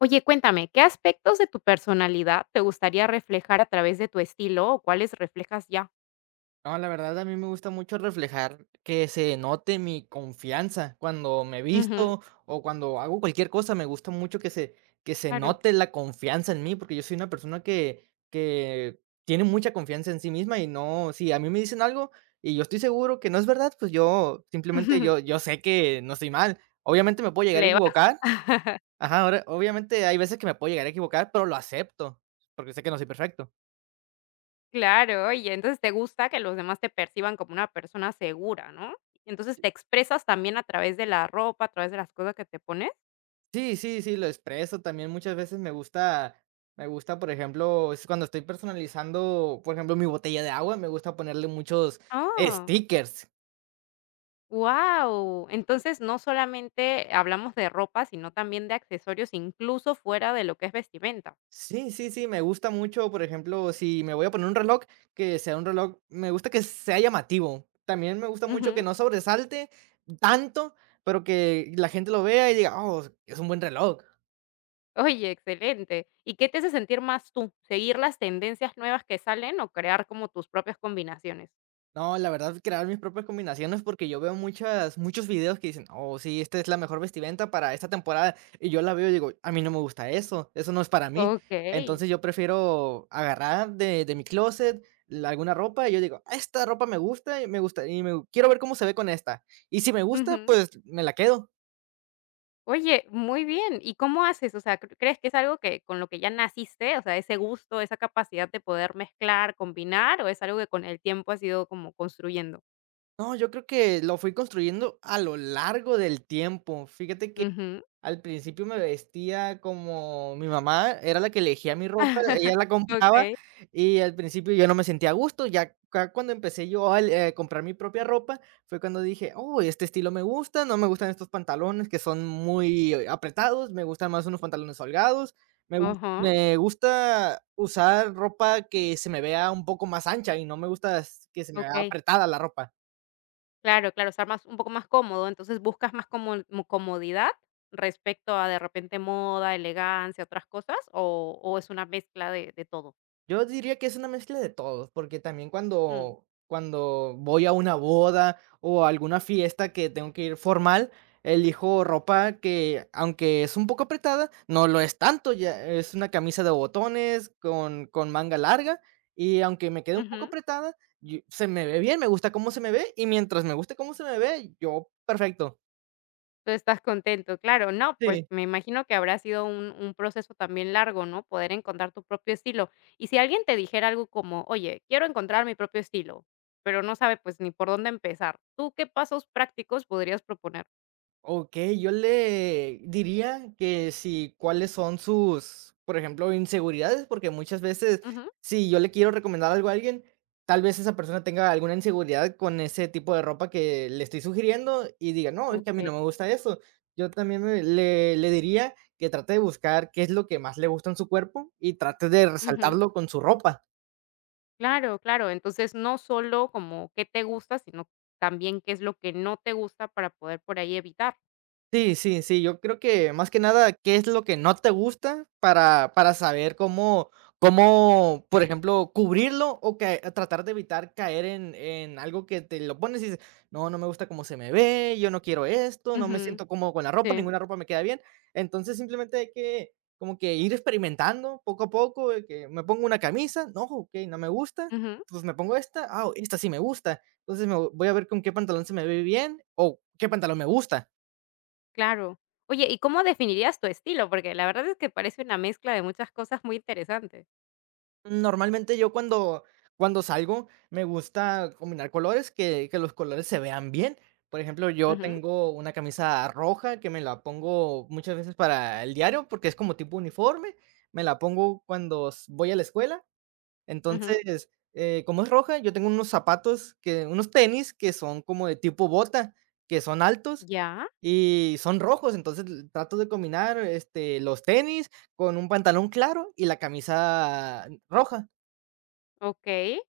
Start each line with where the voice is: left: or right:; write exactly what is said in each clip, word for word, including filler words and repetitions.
left: Oye, cuéntame, ¿qué aspectos de tu personalidad te gustaría reflejar a través de tu estilo o cuáles reflejas ya?
right: No, la verdad a mí me gusta mucho reflejar que se note mi confianza cuando me
left: Ujú,
right: visto o cuando hago cualquier cosa, me gusta mucho que se, que se
left: claro.
right: note la confianza en mí, porque yo soy una persona que, que tiene mucha confianza en sí misma. Y no, si a mí me dicen algo y yo estoy seguro que no es verdad, pues yo simplemente yo, yo sé que no estoy mal. Obviamente me puedo llegar a
left: Le vas,
right: equivocar, ajá, ahora, obviamente hay veces que me puedo llegar a equivocar, pero lo acepto, porque sé que no soy perfecto.
left: claro. Y entonces te gusta que los demás te perciban como una persona segura, ¿no? Entonces te expresas también a través de la ropa, a través de las cosas que te pones.
right: Sí, sí, sí, lo expreso. También muchas veces me gusta me gusta, por ejemplo, es cuando estoy personalizando, por ejemplo, mi botella de agua, me gusta ponerle muchos
left: Ah,
right: stickers.
left: wow. Entonces no solamente hablamos de ropa, sino también de accesorios, incluso fuera de lo que es vestimenta.
right: Sí, sí, sí, me gusta mucho, por ejemplo, si me voy a poner un reloj, que sea un reloj, me gusta que sea llamativo. También me gusta mucho que
left: Ujú.
right: no sobresalte tanto, pero que la gente lo vea y diga, oh, es un buen reloj.
left: Oye, excelente. ¿Y qué te hace sentir más tú? ¿Seguir las tendencias nuevas que salen o crear como tus propias combinaciones?
right: No, la verdad, crear mis propias combinaciones porque yo veo muchas, muchos videos que dicen, oh, sí, esta es la mejor vestimenta para esta temporada. Y yo la veo y digo, a mí no me gusta eso, eso no es para mí.
left: Okey.
right: Entonces yo prefiero agarrar de, de mi closet la- alguna ropa y yo digo: "Ah, esta ropa me gusta y me gusta y me, quiero ver cómo se ve con esta. Y si me gusta,
left: Ujú.
right: pues me la quedo".
left: Oye, muy bien. ¿Y cómo haces? O sea, ¿cr crees que es algo que con lo que ya naciste? O sea, ese gusto, esa capacidad de poder mezclar, combinar, ¿o es algo que con el tiempo has ido como construyendo?
right: No, yo creo que lo fui construyendo a lo largo del tiempo. Fíjate que
left: Ujú.
right: al principio me vestía como mi mamá era la que elegía mi ropa, ella la compraba,
left: Okey.
right: y al principio yo no me sentía a gusto. Ya ca cuando empecé yo a eh, comprar mi propia ropa, fue cuando dije: "Oh, este estilo me gusta, no me gustan estos pantalones que son muy eh, apretados, me gustan más unos pantalones holgados, me gus
left: Ajá.
right: me gusta usar ropa que se me vea un poco más ancha y no me gusta s que se me vea
left: Okey.
right: apretada la ropa".
left: Claro, claro, estar más un poco más cómodo, entonces buscas más como mo comodidad respecto a de repente moda, elegancia, otras cosas, o o es una mezcla de de todo.
right: Yo diría que es una mezcla de todos porque también
left: Mm,
right: cuando cuando voy a una boda o a alguna fiesta que tengo que ir formal, elijo ropa que, aunque es un poco apretada, no lo es tanto, ya es una camisa de botones con con manga larga, y aunque me quede un poco
left: ujú.
right: apretada, yo se me ve bien, me gusta cómo se me ve, y mientras me guste cómo se me ve, yo perfecto.
left: Tú estás contento, claro, no, pues
right: Sí.
left: me imagino que habrá sido un un proceso también largo, ¿no? Poder encontrar tu propio estilo. Y si alguien te dijera algo como: "Oye, quiero encontrar mi propio estilo", pero no sabe, pues, ni por dónde empezar, ¿tú qué pasos prácticos podrías proponer?
right: Okey, yo le diría que si cuáles son sus, por ejemplo, inseguridades, porque muchas veces,
left: Ujú,
right: si yo le quiero recomendar algo a alguien, tal vez esa persona tenga alguna inseguridad con ese tipo de ropa que le estoy sugiriendo y diga: "No, es que a mí
left: okey,
right: no me gusta eso". Yo también me le le diría que trate de buscar qué es lo que más le gusta en su cuerpo y trate de
left: ujú.
right: resaltarlo con su ropa.
left: Claro, claro. Entonces, no solo como qué te gusta, sino también qué es lo que no te gusta para poder por ahí evitar.
right: Sí, sí, sí, yo creo que más que nada, qué es lo que no te gusta para para saber cómo cómo, por ejemplo, cubrirlo, o que tratar de evitar caer en en algo que te lo pones y dices: "No, no me gusta cómo se me ve, yo no quiero esto, no me
left: Ujú,
right: siento cómodo con la ropa,
left: sí,
right: ninguna ropa me queda bien". Entonces, simplemente hay que como que ir experimentando poco a poco, de que me pongo una camisa, no, okey, no me gusta,
left: ujú,
right: pues me pongo esta, ah, esta sí me gusta. Entonces, me voy a ver con qué pantalón se me ve bien o qué pantalón me gusta.
left: claro. Oye, ¿y cómo definirías tu estilo? Porque la verdad es que parece una mezcla de muchas cosas muy interesantes.
right: Normalmente yo cuando cuando salgo me gusta combinar colores, que que los colores se vean bien. Por ejemplo, yo
left: Ujú,
right: tengo una camisa roja que me la pongo muchas veces para el diario, porque es como tipo uniforme. Me la pongo cuando s voy a la escuela.
left: ujú,
right: Entonces, eh, como es roja, yo tengo unos zapatos que unos tenis que son como de tipo bota, que son altos
left: ya,
right: y son rojos. Entonces, l trato de combinar, este, los tenis con un pantalón claro y la camisa roja.
left: okey.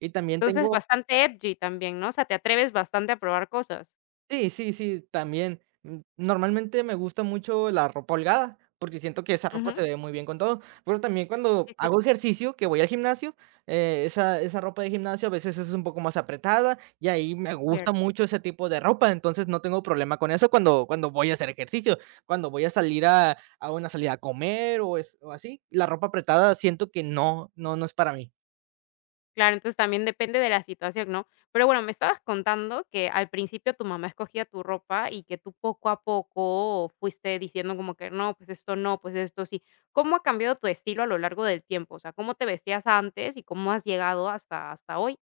right: Y también
left: Entonces,
right: tengo
left: bastante edgy también, ¿no? O sea, te atreves bastante a probar cosas.
right: sí, sí, sí, también. Mm, normalmente me gusta mucho la ropa holgada, porque siento que esa ropa
left: Ujú,
right: se ve muy bien con todo, pero también
left: sí,
right: cuando
left: sí,
right: hago ejercicio, que voy al gimnasio, eh, esa esa ropa de gimnasio a veces es un poco más apretada, y ahí me gusta
left: cierto.
right: mucho ese tipo de ropa. Entonces no tengo problema con eso cuando cuando voy a hacer ejercicio. Cuando voy a salir a a una salida a comer o es o así, la ropa apretada siento que no, no, no es para mí.
left: Claro, entonces también depende de la situación, ¿no? Pero bueno, me estabas contando que al principio tu mamá escogía tu ropa y que tú poco a poco fuiste diciendo como que no, pues esto no, pues esto sí. ¿Cómo ha cambiado tu estilo a lo largo del tiempo? O sea, ¿cómo te vestías antes y cómo has llegado hasta, hasta hoy?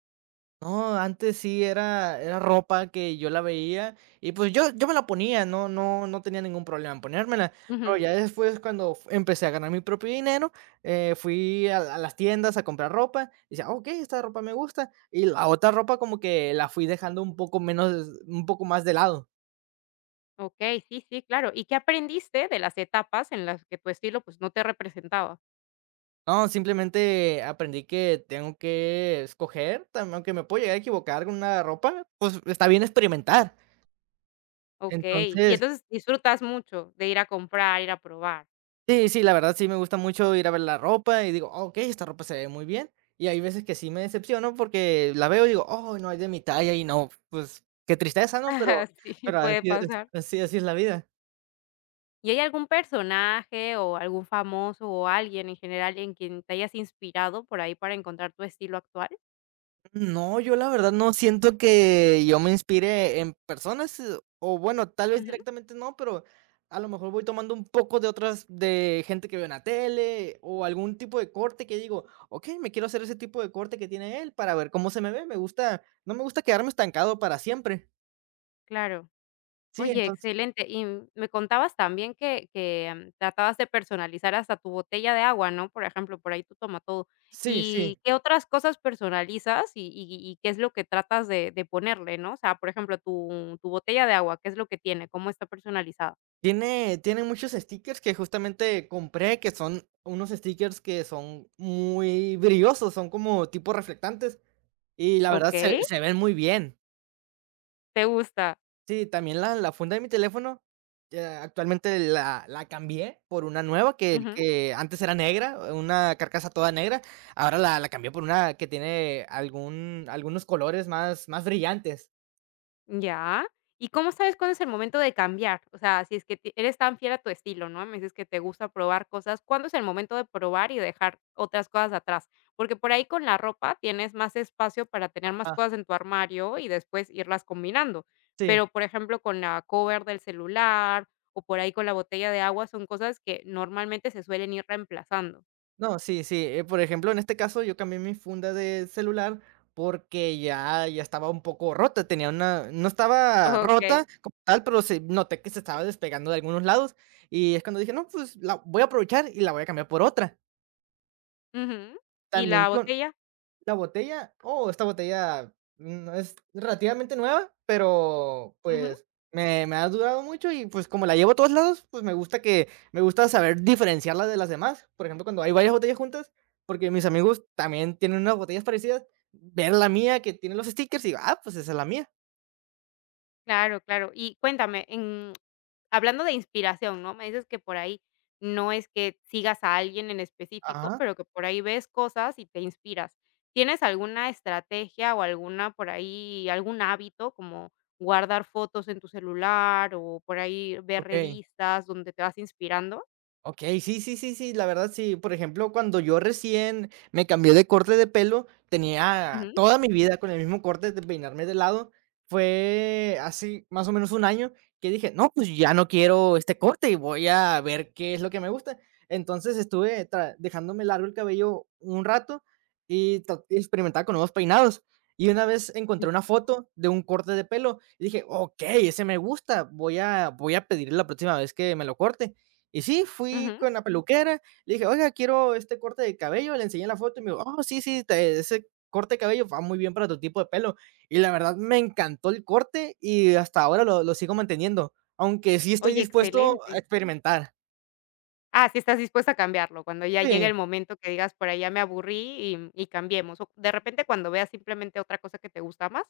right: No, antes sí era era ropa que yo la veía y, pues, yo yo me la ponía, no no no tenía ningún problema en ponérmela, pero
left: Ujú,
right: ya después cuando f empecé a ganar mi propio dinero, eh, fui a a las tiendas a comprar ropa, y decía: "Okey, esta ropa me gusta", y la otra ropa como que la fui dejando un poco menos un poco más de lado.
left: Ok, sí, sí, claro. ¿Y qué aprendiste de las etapas en las que tu estilo pues no te representaba?
right: No, simplemente aprendí que tengo que escoger, tam aunque me puedo llegar a equivocar con una ropa, pues, está bien experimentar.
left: Ok, y
right: Entonces
left: entonces disfrutas mucho de ir a comprar, ir a probar.
right: sí, sí, la verdad sí me gusta mucho ir a ver la ropa y digo: "Oh, ok, esta ropa se ve muy bien". Y hay veces que sí me decepciono porque la veo y digo: "Oh, no es de mi talla", y no, pues, qué tristeza, ¿no? Pero
left: Sí,
right: pero
left: puede
right: así es
left: pasar.
right: así así es la vida.
left: ¿Y hay algún personaje o algún famoso o alguien en general en quien te hayas inspirado por ahí para encontrar tu estilo actual?
right: No, yo la verdad no siento que yo me inspire en personas, eh, o bueno, tal vez
left: Ujú.
right: directamente no, pero a lo mejor voy tomando un poco de otras, de gente que veo en la tele, o algún tipo de corte que digo, ok, me quiero hacer ese tipo de corte que tiene él para ver cómo se me ve. Me gusta, no me gusta quedarme estancado para siempre.
left: Claro.
right: Sí,
left: Oye,
right: entonces,
left: excelente. Y m- me contabas también que que, mm, tratabas de personalizar hasta tu botella de agua, ¿no? Por ejemplo, por ahí tú toma todo.
right: sí, sí.
left: ¿Y qué otras cosas personalizas y y y qué es lo que tratas de de ponerle, no? O sea, por ejemplo, tu tu botella de agua, ¿qué es lo que tiene? ¿Cómo está personalizada?
right: Tiene, tiene muchos stickers que justamente compré, que son unos stickers que son muy brillosos, son como tipo reflectantes. Y la verdad
left: Okey,
right: se se ven muy bien.
left: te gusta.
right: Sí, también la la funda de mi teléfono, eh, actualmente la la cambié por una nueva que que antes era negra, una carcasa toda negra. Ahora la la cambié por una que tiene algún algunos colores más más brillantes.
left: Ya. ¿Y cómo sabes cuándo es el momento de cambiar? O sea, si es que ti eres tan fiel a tu estilo, ¿no? Me dices que te gusta probar cosas, ¿cuándo es el momento de probar y dejar otras cosas atrás? Porque por ahí con la ropa tienes más espacio para tener más
right: Ah,
left: cosas en tu armario y después irlas combinando.
right: sí.
left: Pero, por ejemplo, con la cover del celular o por ahí con la botella de agua, son cosas que normalmente se suelen ir reemplazando.
right: No, sí, sí. Eh, por ejemplo, en este caso yo cambié mi funda de celular porque ya, ya estaba un poco rota, tenía una, no estaba
left: Okey.
right: rota como tal, pero se noté que se estaba despegando de algunos lados, y es cuando dije, no, pues la voy a aprovechar y la voy a cambiar por otra.
left: Ujú. ¿Y
right: También
left: la
right: con,
left: botella?
right: la botella, oh, esta botella mm, es relativamente nueva, pero pues me, me ha durado mucho, y pues como la llevo a todos lados, pues me gusta que me gusta saber diferenciarla de las demás. Por ejemplo, cuando hay varias botellas juntas, porque mis amigos también tienen unas botellas parecidas, ver la mía que tiene los stickers y digo, ah, pues esa es la mía.
left: Claro, claro. Y cuéntame, en hablando de inspiración, ¿no? Me dices que por ahí no es que sigas a alguien en específico,
right: Ajá,
left: pero que por ahí ves cosas y te inspiras. ¿Tienes alguna estrategia o alguna por ahí algún hábito como guardar fotos en tu celular o por ahí ver
right: ok.
left: revistas donde te vas inspirando?
right: Okey, sí, sí, sí, sí, la verdad sí. Por ejemplo, cuando yo recién me cambié de corte de pelo, tenía
left: Ujú.
right: toda mi vida con el mismo corte de peinarme de lado. Fue así, más o menos un año, que dije: "No, pues ya no quiero este corte y voy a ver qué es lo que me gusta". Entonces estuve tra dejándome largo el cabello un rato y ta experimentaba con nuevos peinados. Y una vez encontré una foto de un corte de pelo y dije: "Okey, ese me gusta, voy a voy a pedirle la próxima vez que me lo corte". Y sí, fui
left: Ujú.
right: con la peluquera, le dije: "Oiga, quiero este corte de cabello", le enseñé la foto y me dijo: "Oh, sí, sí, te ese corte de cabello va muy bien para tu tipo de pelo". Y la verdad me encantó el corte y hasta ahora lo lo sigo manteniendo, aunque sí estoy
left: Oye,
right: dispuesto a
left: excelente.
right: experimentar.
left: Ah, si estás dispuesta a cambiarlo, cuando ya llegue
right: Sí,
left: el momento que digas: "Por ahí ya me aburrí y mm, y cambiemos", o de repente cuando veas simplemente otra cosa que te gusta más.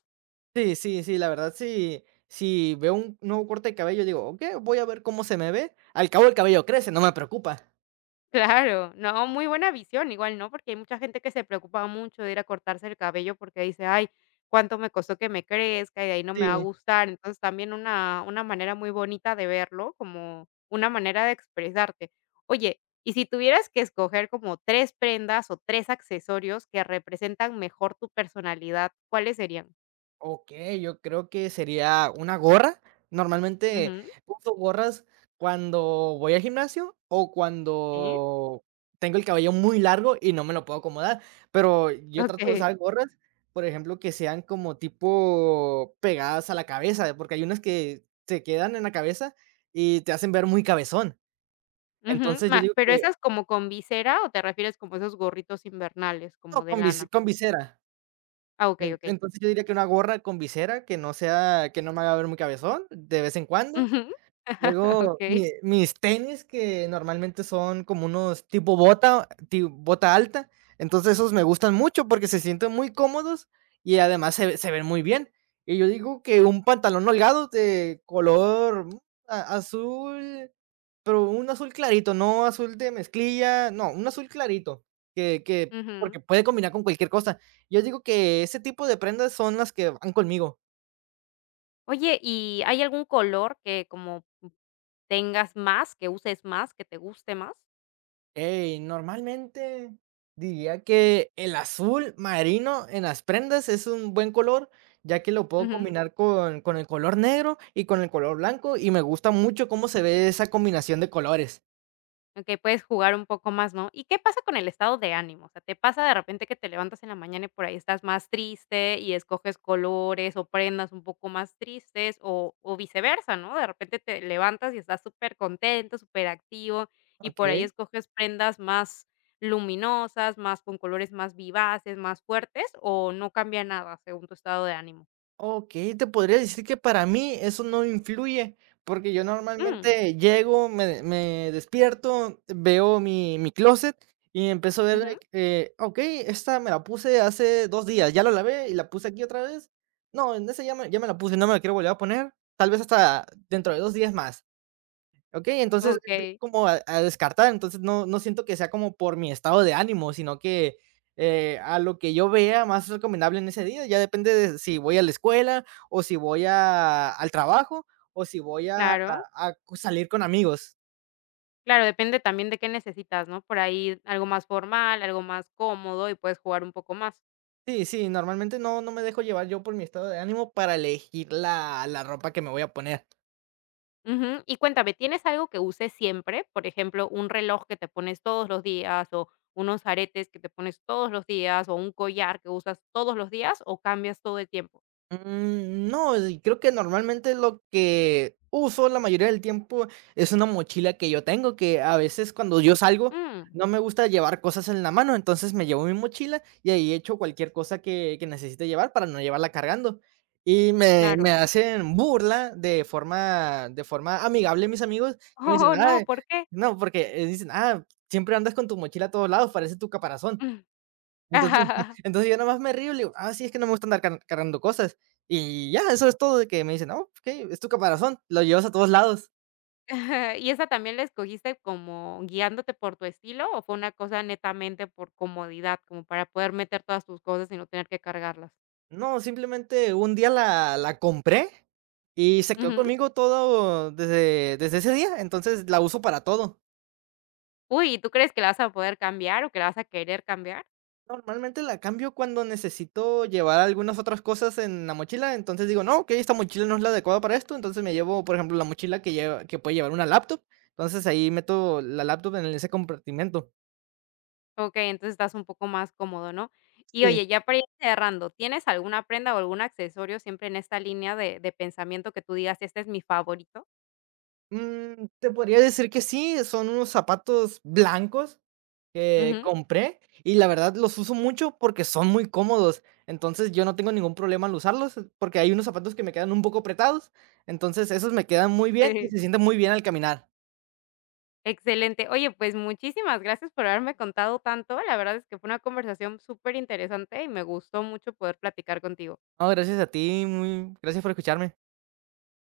right: sí, sí, sí, la verdad, sí, si veo un nuevo corte de cabello, digo: "Okey, voy a ver cómo se me ve". Al cabo el cabello crece, no me preocupa.
left: Claro, no, muy buena visión, igual, ¿no? Porque hay mucha gente que se preocupa mucho de ir a cortarse el cabello porque dice: "Ay, cuánto me costó que me crezca y de ahí no me va a
right: Sí.
left: gustar". Entonces, también una una manera muy bonita de verlo, como una manera de expresarte. Oye, y si tuvieras que escoger como tres prendas o tres accesorios que representan mejor tu personalidad, ¿cuáles serían?
right: Okey, yo creo que sería una gorra. Normalmente
left: Ujú.
right: uso gorras cuando voy al gimnasio o
left: Sí,
right: cuando tengo el cabello muy largo y no me lo puedo acomodar, pero yo trato de
left: okey.
right: usar gorras, por ejemplo, que sean como tipo pegadas a la cabeza, porque hay unas que se quedan en la cabeza y te hacen ver muy cabezón.
left: Ujú,
right: Entonces, yo
left: ma
right: digo
left: ¿pero
right: que
left: esas como con visera o te refieres como esos gorritos invernales,
right: no,
left: como de
right: con vise
left: lana?
right: con visera.
left: Ah, okey,
right: En
left: okey.
right: entonces, yo diría que una gorra con visera que no sea que no me haga ver muy cabezón de vez en cuando.
left: Ujú,
right: Luego,
left: okey.
right: mi mis tenis, que normalmente son como unos tipo bota, ti bota alta, entonces esos me gustan mucho porque se sienten muy cómodos y además se se ven muy bien. Y yo digo que un pantalón holgado de color mm, a azul, pero un azul clarito, no azul de mezclilla, no, un azul clarito, que que porque
left: Ujú.
right: puede combinar con cualquier cosa. Yo digo que ese tipo de prendas son las que van conmigo.
left: Oye, ¿y hay algún color que como tengas más, que uses más, que te guste más?
right: Hey, normalmente diría que el azul marino en las prendas es un buen color, ya que lo puedo
left: Ujú.
right: combinar con, con el color negro y con el color blanco, y me gusta mucho cómo se ve esa combinación de colores.
left: Okey, puedes jugar un poco más, ¿no? ¿Y qué pasa con el estado de ánimo? O sea, ¿te pasa de repente que te levantas en la mañana y por ahí estás más triste y escoges colores o prendas un poco más tristes o o viceversa, ¿no? De repente te levantas y estás súper contento, súper activo y por ahí
right: Ok.
left: escoges prendas más luminosas, más con colores más vivaces, más fuertes, ¿o no cambia nada según tu estado de ánimo?
right: Okey, te podría decir que para mí eso no influye, porque yo
left: Mm,
right: normalmente llego, me me despierto, veo mi mi closet y empiezo a ver
left: ujú,
right: de que, okey, esta me la puse hace dos días, ya la lavé y la puse aquí otra vez. No, en esa ya me ya me la puse, no me la quiero volver a poner, tal vez hasta dentro de dos días más. Okey, entonces, empiezo
left: okey,
right: como a a descartar, entonces no no siento que sea como por mi estado de ánimo, sino que, eh, a lo que yo vea más recomendable en ese día, ya depende de si voy a la escuela, o si voy a al trabajo, o si voy a a
left: claro.
right: a salir con amigos.
left: Claro, depende también de qué necesitas, ¿no? Por ahí algo más formal, algo más cómodo y puedes jugar un poco más.
right: Sí, sí, normalmente no no me dejo llevar yo por mi estado de ánimo para elegir la la ropa que me voy a poner.
left: Ujú. Y cuéntame, ¿tienes algo que uses siempre? Por ejemplo, un reloj que te pones todos los días o unos aretes que te pones todos los días o un collar que usas todos los días o cambias todo el tiempo.
right: Mm, no, y creo que normalmente lo que uso la mayoría del tiempo es una mochila que yo tengo, que a veces cuando yo salgo
left: Mm,
right: no me gusta llevar cosas en la mano, entonces me llevo mi mochila y ahí echo cualquier cosa que, que necesite llevar para no llevarla cargando. Y me, me
left: claro.
right: hacen burla de forma, de forma amigable mis amigos, que me dicen,
left: Oh,
right: ah,
left: no, ¿por qué?
right: no, porque eh, dicen, ah, siempre andas con tu mochila a todos lados, parece tu caparazón.
left: Mm.
right: Entonces entonces yo nomás me río, y le digo: "Ah, sí, es que no me gusta andar car cargando cosas", y ya, eso es todo, de que me dicen: "No, okey, es tu caparazón, lo llevas a todos lados".
left: ¿Y esa también la escogiste como guiándote por tu estilo o fue una cosa netamente por comodidad, como para poder meter todas tus cosas y no tener que cargarlas?
right: No, simplemente un día la la compré y se quedó
left: Ujú.
right: conmigo todo desde desde ese día, entonces la uso para todo.
left: Uy, ¿y tú crees que la vas a poder cambiar o que la vas a querer cambiar?
right: Normalmente la cambio cuando necesito llevar algunas otras cosas en la mochila, entonces digo: "No, okey, esta mochila no es la adecuada para esto", entonces me llevo, por ejemplo, la mochila que lleva que puede llevar una laptop, entonces ahí meto la laptop en ese compartimento.
left: Okey, entonces estás un poco más cómodo, ¿no? Y
right: Sí.
left: oye, ya para ir cerrando, ¿tienes alguna prenda o algún accesorio siempre en esta línea de de pensamiento que tú digas: "Este es mi favorito"?
right: Mm, te podría decir que sí, son unos zapatos blancos que
left: Ujú,
right: compré y la verdad los uso mucho porque son muy cómodos. Entonces yo no tengo ningún problema al usarlos porque hay unos zapatos que me quedan un poco apretados. Entonces esos me quedan muy bien y
left: sí,
right: se sienten muy bien al caminar.
left: excelente. Oye, pues muchísimas gracias por haberme contado tanto. La verdad es que fue una conversación súper interesante y me gustó mucho poder platicar contigo.
right: No, gracias a ti, muy, gracias por escucharme.